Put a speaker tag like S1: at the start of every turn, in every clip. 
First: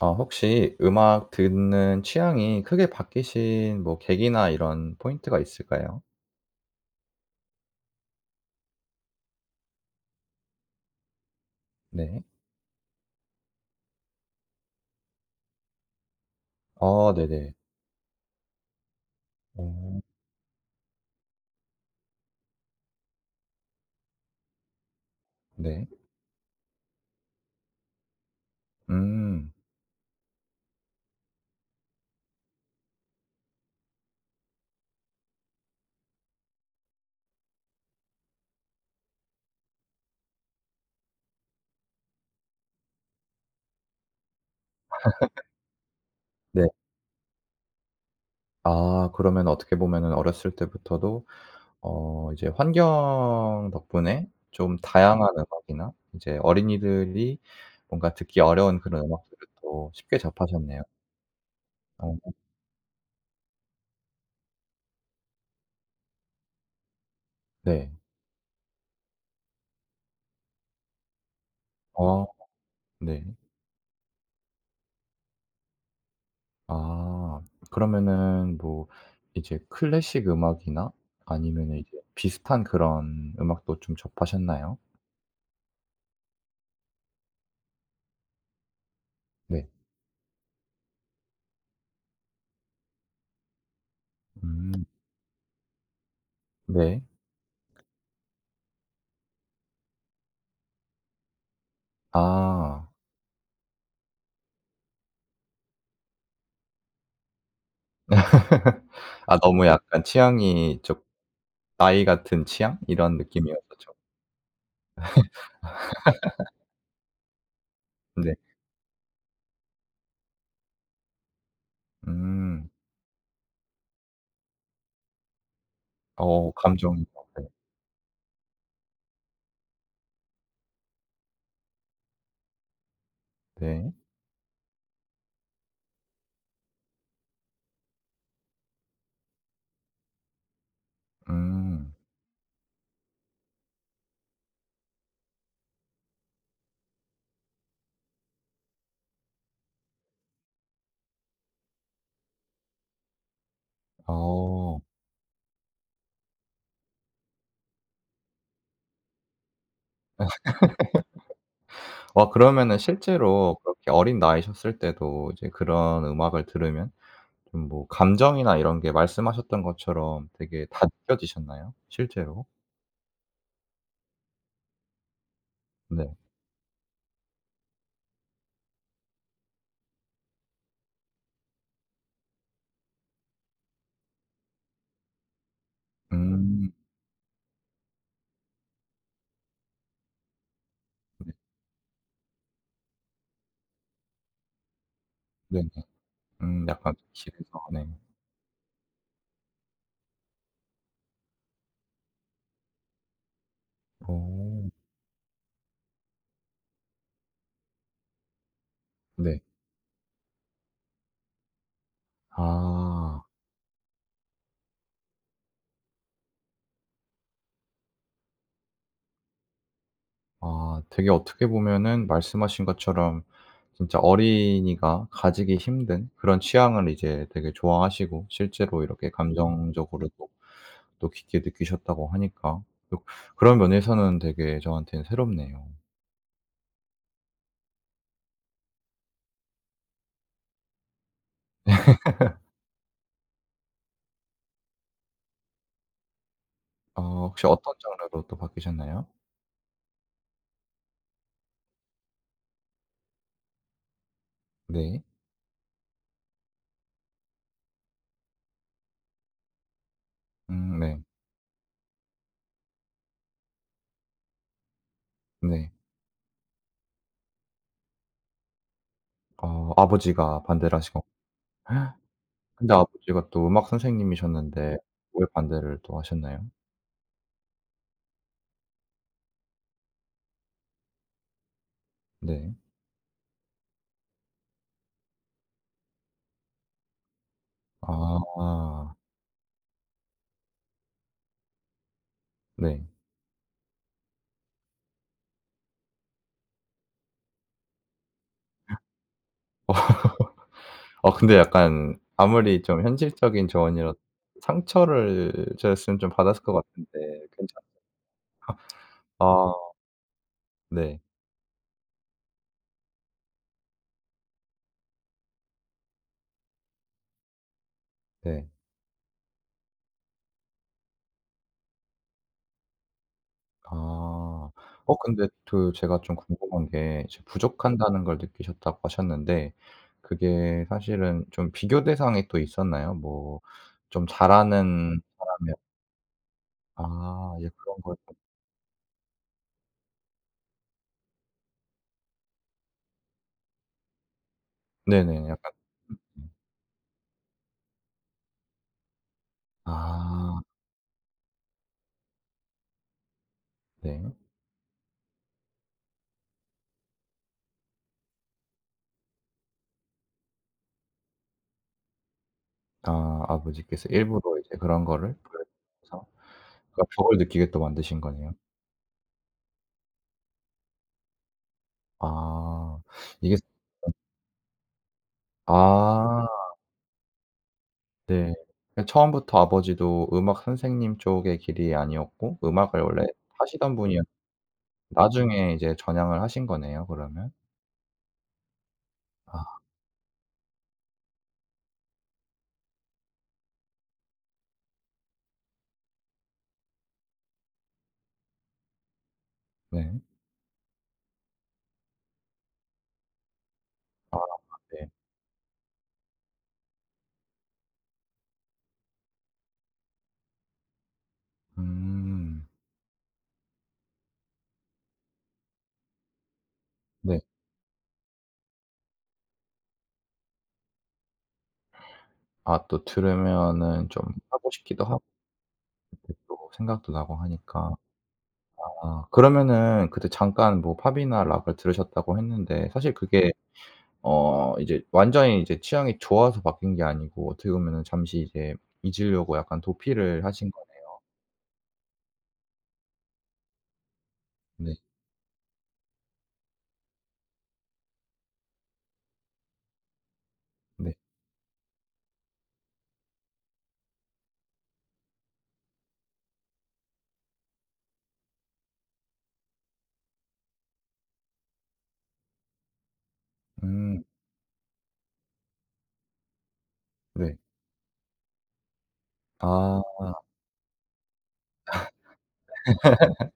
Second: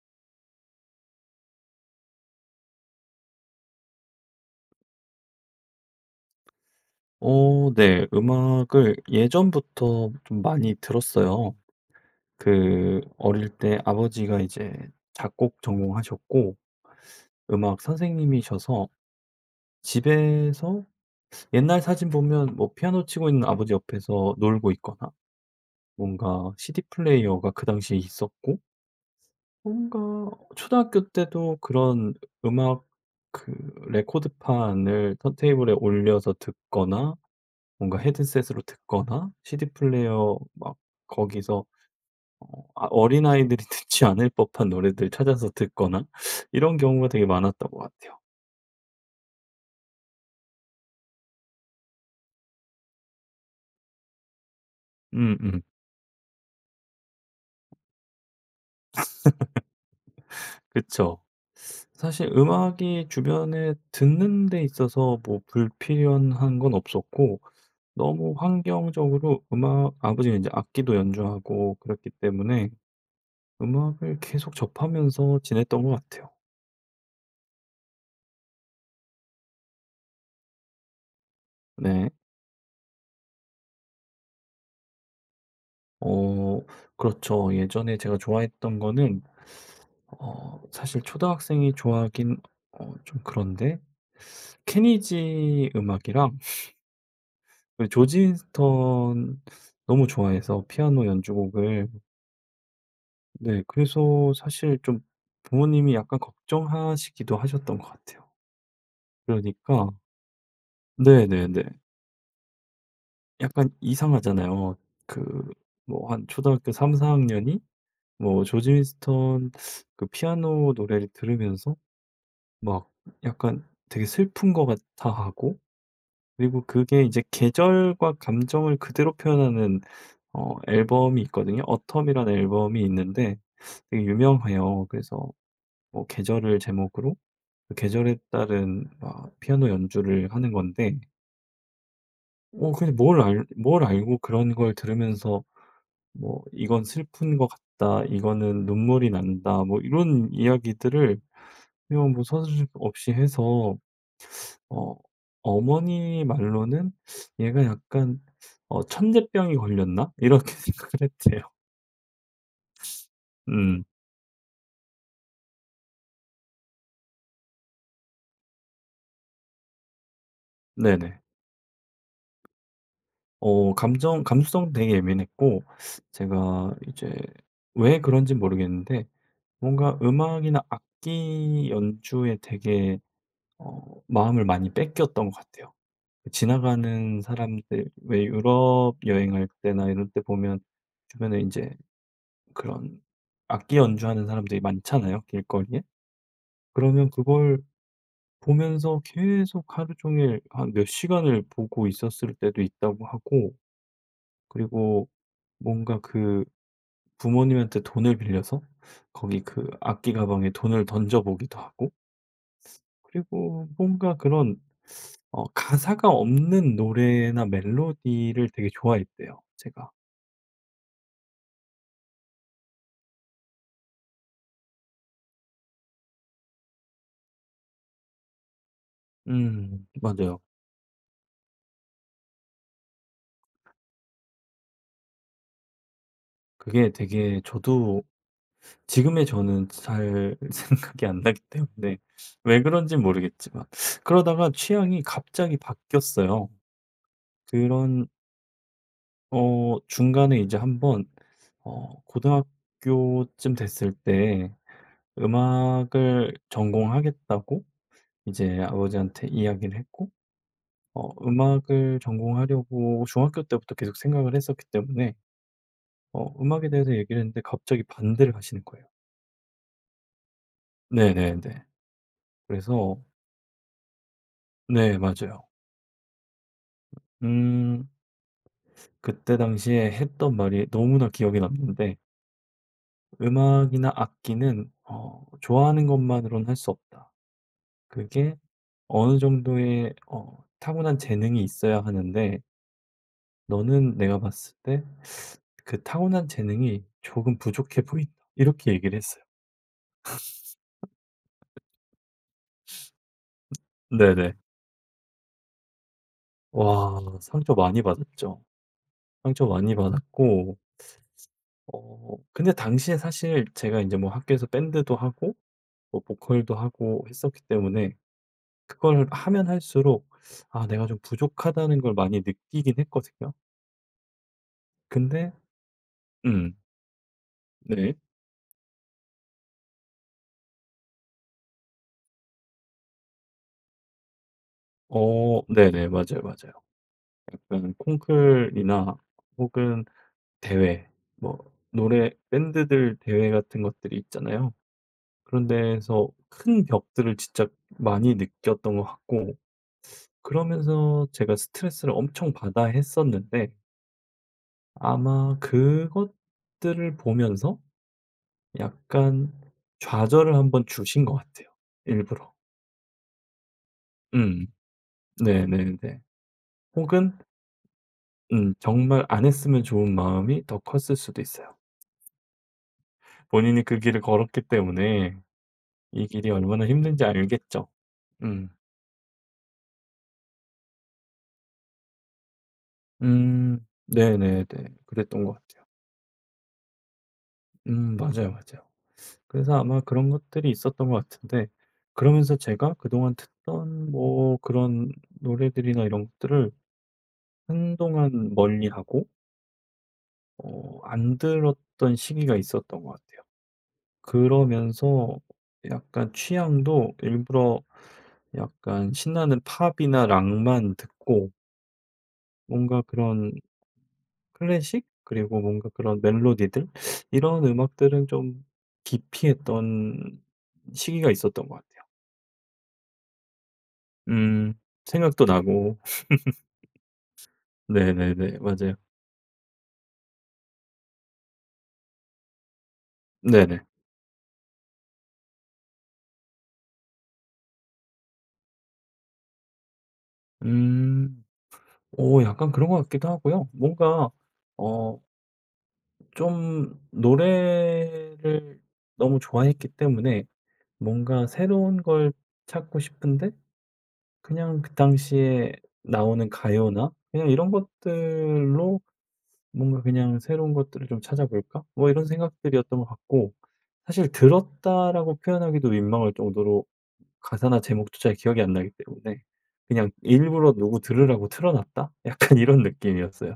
S1: 혹시 음악 듣는 취향이 크게 바뀌신 뭐 계기나 이런 포인트가 있을까요?
S2: 네. 음악을 예전부터 좀 많이 들었어요.
S1: 네.
S2: 그 어릴 때 아버지가 이제 작곡 전공하셨고
S1: 아 네네.
S2: 음악 선생님이셔서
S1: 어
S2: 집에서 옛날 사진 보면 뭐 피아노 치고 있는 아버지 옆에서 놀고 있거나
S1: 네.
S2: 뭔가 CD 플레이어가 그 당시에 있었고
S1: 음.
S2: 뭔가 초등학교 때도 그런 음악 그 레코드판을 턴테이블에 올려서 듣거나 뭔가 헤드셋으로 듣거나 CD 플레이어 막 거기서 아 어린아이들이 듣지 않을 법한 노래들 찾아서 듣거나
S1: 네.
S2: 이런 경우가 되게 많았던 것 같아요.
S1: 아 그러면 어떻게 보면은 어렸을 때부터도 이제 환경 덕분에 좀 다양한
S2: 음음.
S1: 음악이나 이제 어린이들이 뭔가 듣기 어려운 그런 음악들을 또 쉽게 접하셨네요.
S2: 그쵸.
S1: 어
S2: 사실 음악이 주변에 듣는 데 있어서 뭐 불필요한 건 없었고
S1: 네.
S2: 너무 환경적으로 음악 아버지는 이제 악기도 연주하고 그랬기
S1: 어
S2: 때문에
S1: 네.
S2: 음악을 계속 접하면서 지냈던 것 같아요.
S1: 아. 그러면은 뭐 이제 클래식 음악이나 아니면은 이제
S2: 네.
S1: 비슷한 그런 음악도 좀 접하셨나요?
S2: 어 그렇죠. 예전에 제가 좋아했던 거는
S1: 네.
S2: 사실 초등학생이 좋아하긴 좀 그런데
S1: 음
S2: 케니지 음악이랑
S1: 네.
S2: 그 조지 윈스턴 너무 좋아해서 피아노 연주곡을
S1: 아.
S2: 네 그래서 사실 좀 부모님이 약간 걱정하시기도 하셨던 것 같아요.
S1: 아 너무
S2: 그러니까
S1: 약간 취향이 좀
S2: 네네네.
S1: 나이 같은 취향 이런
S2: 약간
S1: 느낌이었었죠.
S2: 이상하잖아요. 그 뭐 한 초등학교 3-4 학년이
S1: 네.
S2: 뭐 조지 윈스턴 그 피아노 노래를 들으면서
S1: 음.
S2: 막 약간 되게 슬픈 것 같아 하고 그리고 그게
S1: 감정이
S2: 이제
S1: 네.
S2: 계절과 감정을 그대로 표현하는 앨범이 있거든요. 어텀이라는 앨범이 있는데
S1: 네.
S2: 되게 유명해요. 그래서 뭐 계절을 제목으로 그 계절에 따른 막 피아노 연주를 하는 건데
S1: 음.
S2: 근데 뭘 알고 그런 걸 들으면서 뭐 "이건 슬픈 것 같다. 이거는 눈물이 난다." 뭐 이런 이야기들을 그냥 뭐 서슴없이 해서
S1: 어.
S2: 어 어머니 말로는 '얘가 약간 천재병이 걸렸나?' 이렇게 생각을 했대요.
S1: 와 그러면은 실제로
S2: 음
S1: 그렇게 어린 나이셨을 때도 이제 그런 음악을 들으면 좀 뭐 감정이나 이런 게 말씀하셨던 것처럼 되게 다
S2: 네네.
S1: 느껴지셨나요? 실제로?
S2: 감정 감수성 되게 예민했고
S1: 네.
S2: 제가 이제 왜 그런진 모르겠는데 뭔가 음악이나 악기 연주에 되게 어 마음을 많이 뺏겼던 것 같아요. 그
S1: 음.
S2: 지나가는 사람들 왜 유럽 여행할 때나 이럴 때 보면
S1: 네.
S2: 주변에 이제 그런 악기 연주하는 사람들이 많잖아요,
S1: 네네.
S2: 길거리에.
S1: 약간
S2: 그러면 그걸
S1: 기실에서 네.
S2: 보면서 계속 하루 종일 한 몇 시간을 보고 있었을 때도 있다고 하고
S1: 어.
S2: 그리고 뭔가 그 부모님한테 돈을 빌려서 거기
S1: 네.
S2: 그 악기 가방에 돈을 던져 보기도 하고
S1: 아.
S2: 그리고 뭔가 그런 가사가 없는 노래나 멜로디를 되게 좋아했대요 제가.
S1: 아 되게 어떻게 보면은 말씀하신 것처럼 진짜 어린이가 가지기 힘든 그런 취향을 이제 되게 좋아하시고 실제로 이렇게 감정적으로도
S2: 맞아요.
S1: 또 깊게 느끼셨다고 하니까 또 그런 면에서는 되게 저한테는 새롭네요.
S2: 그게 되게 저도 지금의 저는 잘 생각이 안 나기 때문에 왜 그런지 모르겠지만 그러다가 취향이 갑자기 바뀌었어요.
S1: 혹시 어떤
S2: 그런
S1: 장르로 또 바뀌셨나요?
S2: 중간에 이제 한번 고등학교쯤 됐을 때
S1: 네.
S2: 음악을 전공하겠다고 이제 아버지한테 이야기를 했고
S1: 네.
S2: 음악을 전공하려고 중학교 때부터 계속 생각을 했었기 때문에
S1: 네.
S2: 음악에 대해서 얘기를 했는데 갑자기 반대를 하시는 거예요.
S1: 아버지가 반대를 하시고
S2: 네네네.
S1: 근데
S2: 그래서
S1: 아버지가 또 음악 선생님이셨는데
S2: 네
S1: 왜
S2: 맞아요.
S1: 반대를 또 하셨나요?
S2: 음. 그때 당시에 했던 말이 너무나 기억에 남는데
S1: 네.
S2: "음악이나 악기는 좋아하는 것만으로는 할 수 없다. 그게
S1: 아
S2: 어느 정도의 타고난 재능이 있어야 하는데
S1: 네.
S2: 너는 내가 봤을 때 그 타고난 재능이 조금 부족해 보인다." 이렇게 얘기를 했어요.
S1: 아 근데 약간 아무리 좀 현실적인 조언이라도
S2: 네네.
S1: 상처를 줬으면 좀 받았을 것 같은데
S2: 와 상처
S1: 괜찮
S2: 많이 받았죠. 상처
S1: 아
S2: 많이 받았고
S1: 네.
S2: 근데 당시에 사실 제가 이제 뭐 학교에서 밴드도 하고 뭐 보컬도 하고 했었기 때문에
S1: 네.
S2: 그걸 하면 할수록 '아 내가 좀 부족하다.'는 걸 많이 느끼긴 했거든요.
S1: 아. 근데
S2: 근데
S1: 그 제가 좀
S2: 음.
S1: 궁금한 게 이제
S2: 네.
S1: 부족하다는 걸 느끼셨다고 하셨는데 그게 사실은 좀 비교 대상이 또 있었나요? 뭐 좀 잘하는
S2: 어
S1: 사람이
S2: 네네. 맞아요, 맞아요.
S1: 아 예
S2: 약간
S1: 그런 걸 좀
S2: 콩쿨이나 혹은 대회 뭐 노래 밴드들 대회 같은 것들이 있잖아요.
S1: 네네.
S2: 그런
S1: 약간
S2: 데에서
S1: 음음.
S2: 큰 벽들을 진짜 많이 느꼈던 것 같고
S1: 아
S2: 그러면서 제가 스트레스를 엄청 받아 했었는데
S1: 네.
S2: 아마 그것들을 보면서 약간 좌절을 한번 주신 것 같아요 일부러.
S1: 아 아버지께서 일부러
S2: 음.
S1: 이제 그런 거를
S2: 네네네.
S1: 보여주셔서 그러니까 벽을
S2: 혹은
S1: 느끼게 또 만드신 거네요.
S2: 정말 안 했으면 좋은 마음이 더 컸을 수도 있어요.
S1: 아 이게
S2: 본인이 그 길을 걸었기 때문에 이
S1: 아.
S2: 길이 얼마나 힘든지 알겠죠.
S1: 네.
S2: 음.
S1: 그 처음부터 아버지도 음악 선생님 쪽의 길이 아니었고 음악을 원래
S2: 음.
S1: 하시던 분이었
S2: 네네네. 그랬던 것
S1: 나중에
S2: 같아요.
S1: 이제 전향을 하신 거네요 그러면.
S2: 맞아요, 맞아요.
S1: 아
S2: 그래서 아마 그런 것들이 있었던 것 같은데 그러면서 제가 그동안 듣던 뭐 그런 노래들이나 이런 것들을 한동안 멀리하고
S1: 네.
S2: 안 들었던 시기가 있었던 것 같아요.
S1: 아 네.
S2: 그러면서 약간 취향도 일부러 약간 신나는 팝이나 락만 듣고
S1: 음.
S2: 뭔가 그런 클래식 그리고 뭔가 그런 멜로디들
S1: 네.
S2: 이런 음악들은 좀 기피했던 시기가 있었던 것 같아요.
S1: 아 또 들으면은 좀 하고
S2: 음
S1: 싶기도 하고
S2: 생각도 나고
S1: 이제 또 생각도 나고 하니까.
S2: 네네네. 맞아요.
S1: 아 그러면은 그때 잠깐 뭐 팝이나 락을 들으셨다고 했는데 사실 그게
S2: 네네.
S1: 이제 완전히 이제 취향이 좋아서 바뀐 게 아니고 어떻게 보면은 잠시 이제 잊으려고 약간 도피를 하신 거네.
S2: 음. 오 약간 그런 것 같기도 하고요. 뭔가
S1: 네.
S2: 어 좀 노래를 너무 좋아했기 때문에
S1: 네.
S2: 뭔가 새로운 걸 찾고 싶은데 그냥 그 당시에 나오는 가요나 그냥 이런 것들로 뭔가 그냥 '새로운 것들을 좀 찾아볼까?' 뭐 이런 생각들이었던 것 같고
S1: 음.
S2: 사실 들었다라고 표현하기도 민망할 정도로
S1: 네.
S2: 가사나 제목도 잘 기억이 안 나기 때문에
S1: 아.
S2: 그냥 '일부러 누구 들으라고 틀어 놨다?' 약간 이런 느낌이었어요.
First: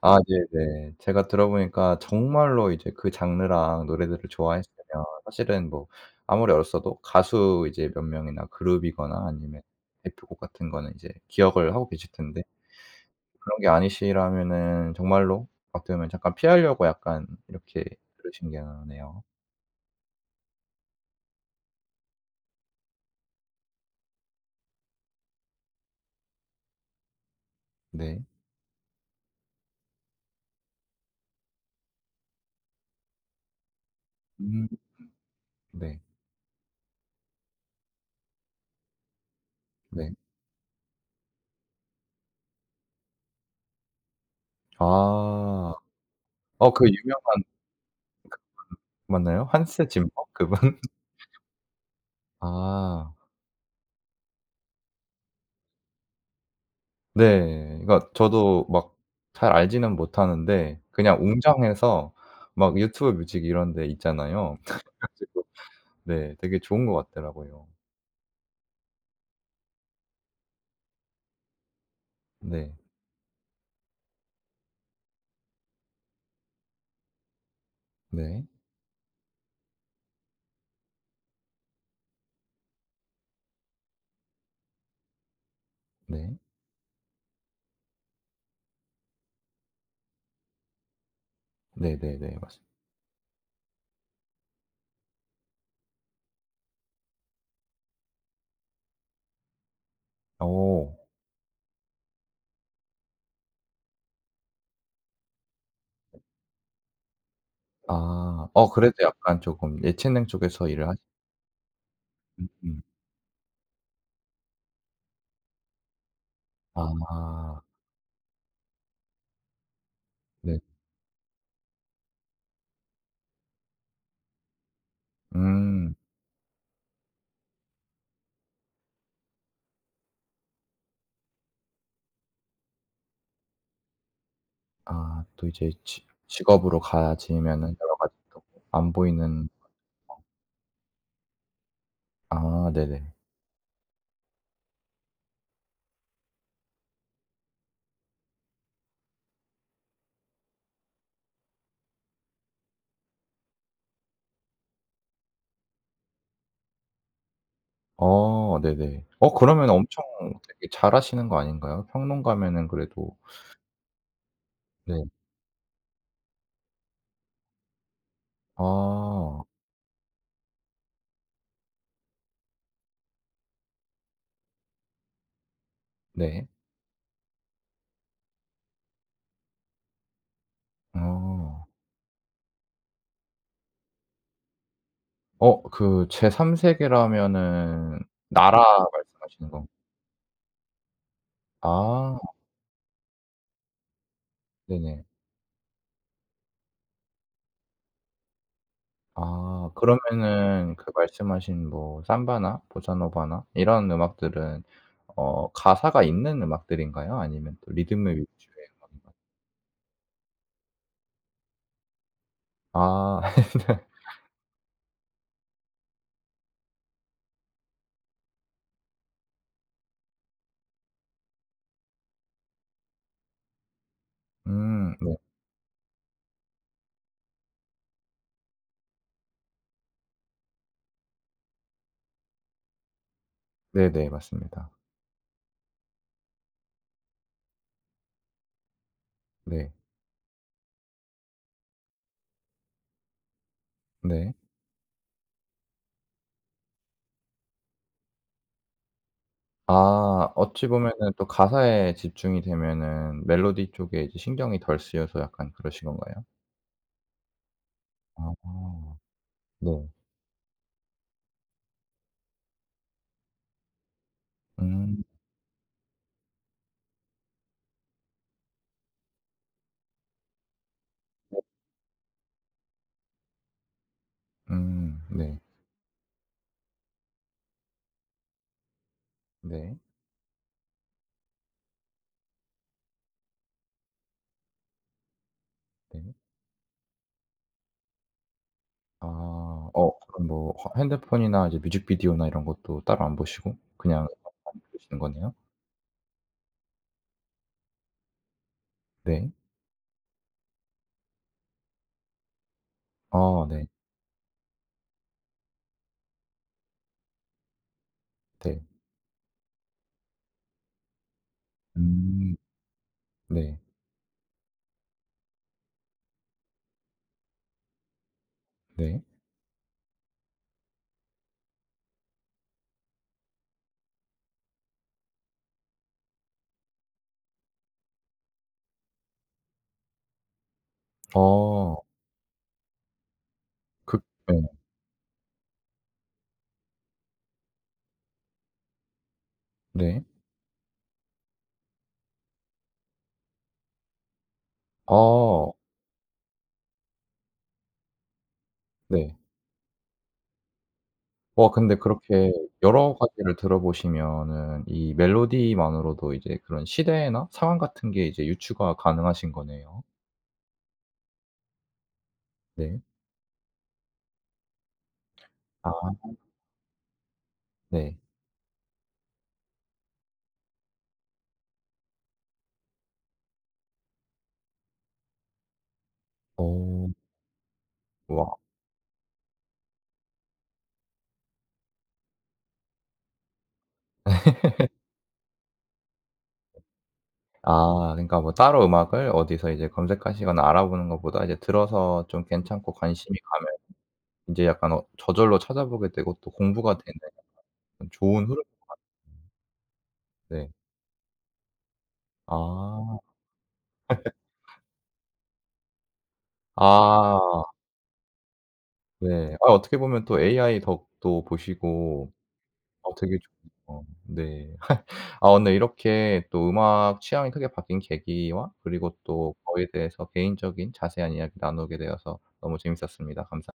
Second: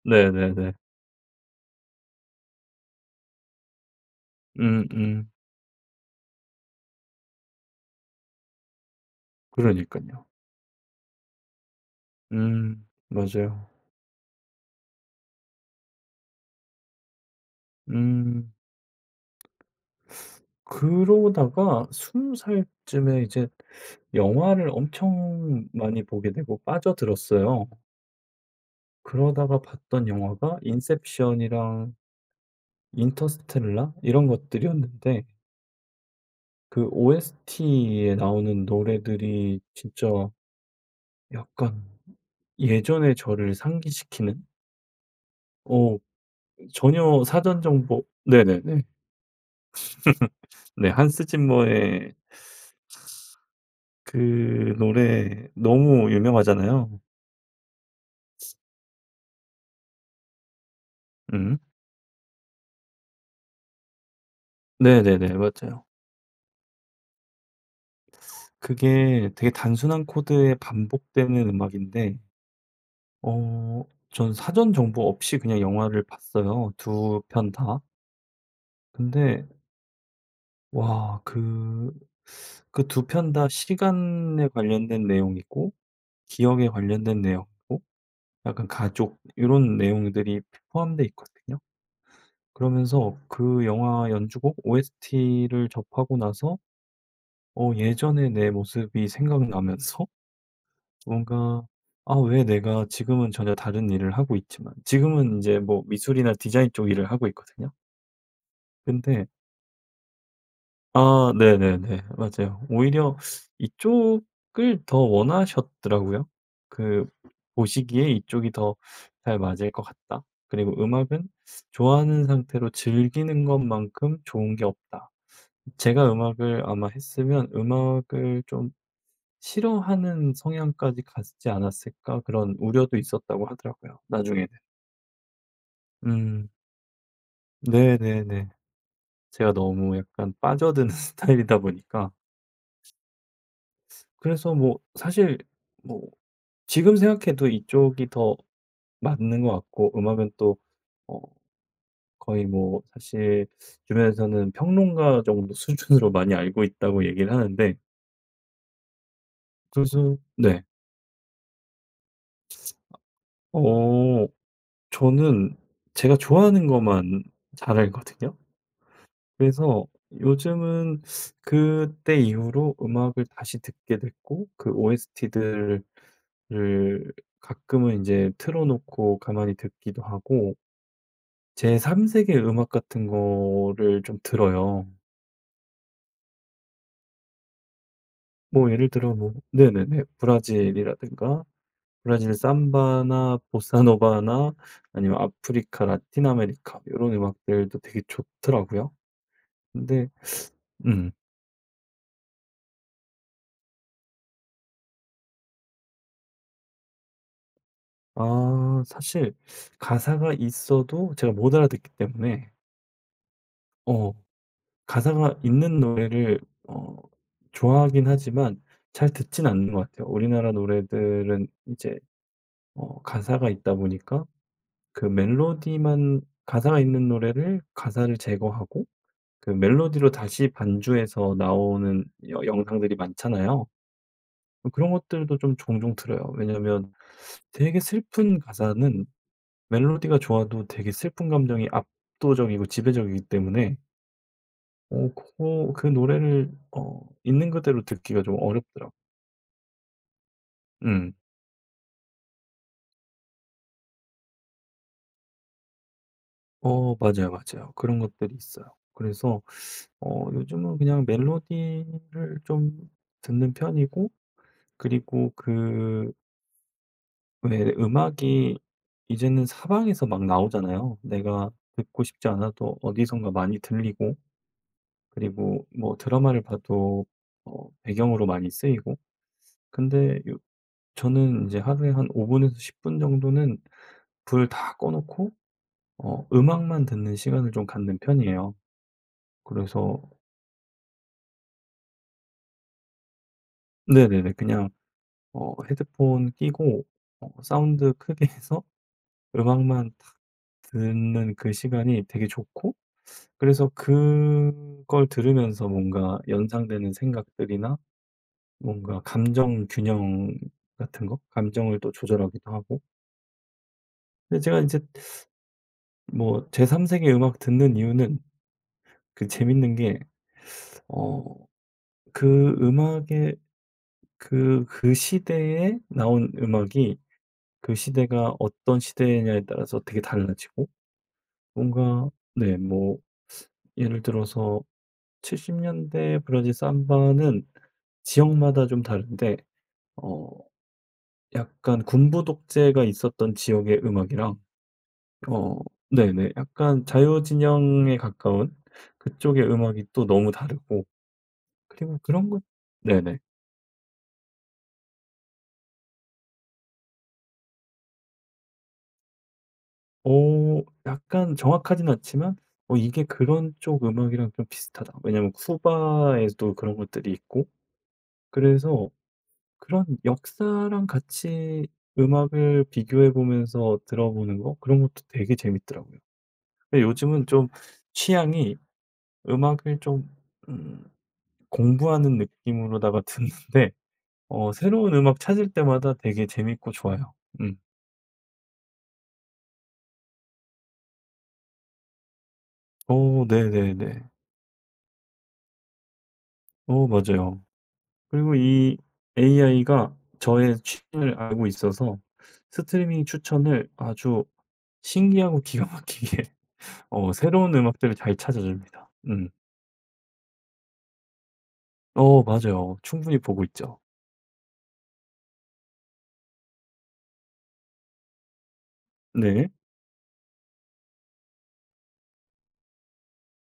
S1: 아
S2: 네네네.
S1: 네네. 제가 들어보니까 정말로 이제 그 장르랑 노래들을 좋아했으면
S2: 음음.
S1: 사실은 뭐 아무리 어렸어도 가수 이제 몇 명이나 그룹이거나 아니면
S2: 그러니깐요.
S1: 대표곡 같은 거는 이제 기억을 하고 계실 텐데
S2: 음.
S1: 그런 게
S2: 맞아요.
S1: 아니시라면은 정말로 어떻게 보면 잠깐 피하려고 약간 이렇게 들으신
S2: 음.
S1: 게 나네요.
S2: 그러다가 20 살쯤에 이제 영화를 엄청 많이 보게 되고 빠져들었어요.
S1: 네.
S2: 그러다가 봤던 영화가 인셉션이랑 인터스텔라 이런
S1: 음
S2: 것들이었는데
S1: 네.
S2: 그 OST에 나오는 노래들이
S1: 네.
S2: 진짜 약간 예전의 저를 상기시키는
S1: 아.
S2: 어
S1: 그
S2: 전혀
S1: 유명한
S2: 사전 정보 네네네.
S1: 맞나요? 한스 짐머 그분?
S2: 네. 한스 짐머의
S1: 아.
S2: 그 노래 너무 유명하잖아요.
S1: 네. 그러니까 저도 막 잘 알지는 못하는데 그냥
S2: 음.
S1: 웅장해서 막 유튜브 뮤직 이런 데 있잖아요. 그래
S2: 네네네.
S1: 가지고
S2: 맞아요.
S1: 네 되게 좋은 것 같더라고요.
S2: 그게 되게 단순한 코드에 반복되는 음악인데
S1: 네.
S2: 전 사전 정보 없이 그냥 영화를 봤어요, 두 편 다.
S1: 네.
S2: 근데 와 그 두 편 다 시간에 관련된 내용이고
S1: 네.
S2: 기억에 관련된 내용이고 약간 가족 요런 내용들이 포함돼 있거든요.
S1: 네네네. 맞습니다.
S2: 그러면서 그 영화 연주곡 OST를 접하고 나서 예전에 내 모습이 생각나면서
S1: 어.
S2: 뭔가 '아 왜 내가 지금은 전혀 다른 일을 하고 있지만' 지금은 이제 뭐 미술이나 디자인 쪽 일을 하고 있거든요.
S1: 아. 그래도
S2: 근데
S1: 약간 쪼금 예체능 쪽에서 일을 하시
S2: 아 네네네. 맞아요.
S1: 음.
S2: 오히려 이쪽을 더 원하셨더라고요. 그
S1: 아.
S2: 보시기에 '이쪽이 더 잘 맞을 것 같다.
S1: 네.
S2: 그리고 음악은 좋아하는 상태로 즐기는 것만큼 좋은 게 없다.'
S1: 음.
S2: 제가 음악을 아마 했으면 음악을 좀 싫어하는 성향까지 갔지 않았을까 그런 우려도 있었다고 하더라고요, 나중에는.
S1: 아 또 이제 지
S2: 음.
S1: 직업으로 가지면은 여러 가지 또
S2: 네네네.
S1: 안 보이는
S2: 제가 너무 약간 빠져드는 스타일이다 보니까
S1: 아 네네.
S2: 그래서 뭐 사실 뭐 지금 생각해도 이쪽이 더 맞는 것 같고 음악은 또 어 거의 뭐 사실 주변에서는 평론가 정도 수준으로 많이 알고 있다고 얘기를 하는데
S1: 어 네네. 그러면 엄청
S2: 그래서 네.
S1: 되게 잘하시는 거 아닌가요? 평론가면은 그래도
S2: 어
S1: 네.
S2: 저는 제가 좋아하는 것만 잘 알거든요.
S1: 아
S2: 그래서 요즘은 그때 이후로 음악을 다시 듣게 됐고 그 OST들을
S1: 네.
S2: 가끔은 이제 틀어 놓고 가만히 듣기도 하고
S1: 어.
S2: 제 3 세계 음악 같은 거를 좀 들어요.
S1: 그 제3 세계라면은 나라
S2: 뭐 예를 들어 뭐
S1: 말씀하시는 건
S2: 네네네. 브라질이라든가
S1: 아
S2: 브라질 삼바나 보사노바나
S1: 네네.
S2: 아니면 아프리카, 라틴 아메리카 이런 음악들도 되게 좋더라고요.
S1: 아
S2: 근데
S1: 그러면은 그
S2: 음.
S1: 말씀하신 뭐 삼바나 보사노바나 이런 음악들은 가사가 있는 음악들인가요? 아니면 또 리듬 위주의
S2: 아
S1: 음악인가요?
S2: 사실 가사가 있어도 제가 못 알아듣기 때문에
S1: 아. 네.
S2: 어 가사가 있는 노래를 어 좋아하긴 하지만 잘 듣진 않는 것 같아요. 우리나라 노래들은 이제 가사가 있다 보니까 그
S1: 네.
S2: 멜로디만 가사가 있는 노래를 가사를 제거하고 그 멜로디로 다시 반주해서 나오는 여 영상들이 많잖아요.
S1: 네네. 맞습니다.
S2: 그런 것들도 좀 종종 들어요. 왜냐면 되게 슬픈 가사는
S1: 네.
S2: 멜로디가 좋아도 되게 슬픈 감정이 압도적이고 지배적이기 때문에
S1: 네.
S2: 어 그 노래를 있는 그대로 듣기가 좀 어렵더라고요.
S1: 아 어찌 보면은
S2: 음.
S1: 또 가사에 집중이 되면은 멜로디 쪽에 이제 신경이 덜 쓰여서 약간 그러신 건가요?
S2: 맞아요, 맞아요. 그런 것들이 있어요.
S1: 아.
S2: 그래서
S1: 네.
S2: 요즘은 그냥 멜로디를 좀 듣는 편이고
S1: 음.
S2: 그리고 그 왜 음악이 이제는 사방에서 막 나오잖아요. 내가 듣고 싶지 않아도 어디선가 많이 들리고
S1: 음. 네.
S2: 그리고 뭐 드라마를 봐도 배경으로 많이 쓰이고
S1: 네.
S2: 근데 요 저는 이제 하루에 한 5 분에서 10분 정도는 불 다 꺼 놓고
S1: 네.
S2: 음악만 듣는 시간을 좀 갖는 편이에요.
S1: 아.
S2: 그래서
S1: 그럼 뭐 화 핸드폰이나 이제 뮤직비디오나 이런 것도 따로 안 보시고 그냥
S2: 네네네.
S1: 음악만
S2: 그냥
S1: 들으시는 거네요?
S2: 헤드폰 끼고 사운드 크게 해서
S1: 네.
S2: 음악만 탁 듣는 그 시간이 되게 좋고
S1: 아 네.
S2: 그래서 그걸 들으면서 뭔가 연상되는 생각들이나
S1: 네.
S2: 뭔가 감정 균형 같은 거 감정을 또
S1: 음.
S2: 조절하기도 하고
S1: 네.
S2: 근데 제가 이제 뭐 제 3 세계 음악 듣는 이유는
S1: 네.
S2: 그 재밌는 게 어 그 음악의 그 시대에 나온 음악이 그 시대가 어떤 시대냐에 따라서 되게 달라지고
S1: 어.
S2: 뭔가 네 뭐
S1: 그
S2: 예를
S1: 네.
S2: 들어서 70 년대 브라질 삼바는 지역마다 좀 다른데
S1: 네.
S2: 어 약간 군부 독재가 있었던 지역의 음악이랑
S1: 아.
S2: 어 네네 약간 자유 진영에 가까운
S1: 네.
S2: 그쪽의 음악이 또 너무 다르고
S1: 근데
S2: 그리고 그런
S1: 그렇게
S2: 것
S1: 여러
S2: 네네.
S1: 가지를 들어보시면은 이 멜로디만으로도 이제 그런 시대나 상황 같은 게 이제 유추가 가능하신 거네요.
S2: 약간 정확하진 않지만
S1: 네.
S2: 이게 그런 쪽 음악이랑 좀 비슷하다. 왜냐면
S1: 아
S2: 쿠바에도 그런 것들이 있고
S1: 네.
S2: 그래서 그런 역사랑 같이 음악을 비교해 보면서 들어보는 거 그런 것도 되게 재밌더라고요. 근데
S1: 어.
S2: 요즘은 좀
S1: 와.
S2: 취향이 음악을 좀 음 공부하는 느낌으로다가 듣는데 새로운 음악 찾을 때마다 되게 재밌고 좋아요. 음.
S1: 아 그러니까 뭐 따로 음악을 어디서 이제 검색하시거나 알아보는 것보다 이제 들어서 좀 괜찮고 관심이
S2: 오,
S1: 가면
S2: 네네네.
S1: 인제 약간 저절로 찾아보게 되고 또 공부가
S2: 오,
S1: 되는
S2: 맞아요.
S1: 그런 좋은
S2: 그리고
S1: 흐름
S2: 이 AI가
S1: 네.
S2: 저의 취미를 알고 있어서
S1: 아.
S2: 스트리밍 추천을 아주 신기하고 기가 막히게
S1: 아
S2: 새로운 음악들을 잘 찾아줍니다. 음.
S1: 네. 아 어떻게 보면 또 AI 덕도 보시고
S2: 맞아요.
S1: 되게
S2: 충분히 보고 있죠.
S1: 좋네요. 네. 아 오늘 이렇게 또 음악 취향이 크게 바뀐 계기와 그리고 또
S2: 네.
S1: 거기에 대해서 개인적인 자세한 이야기 나누게 되어서 너무 재밌었습니다. 감사 합니다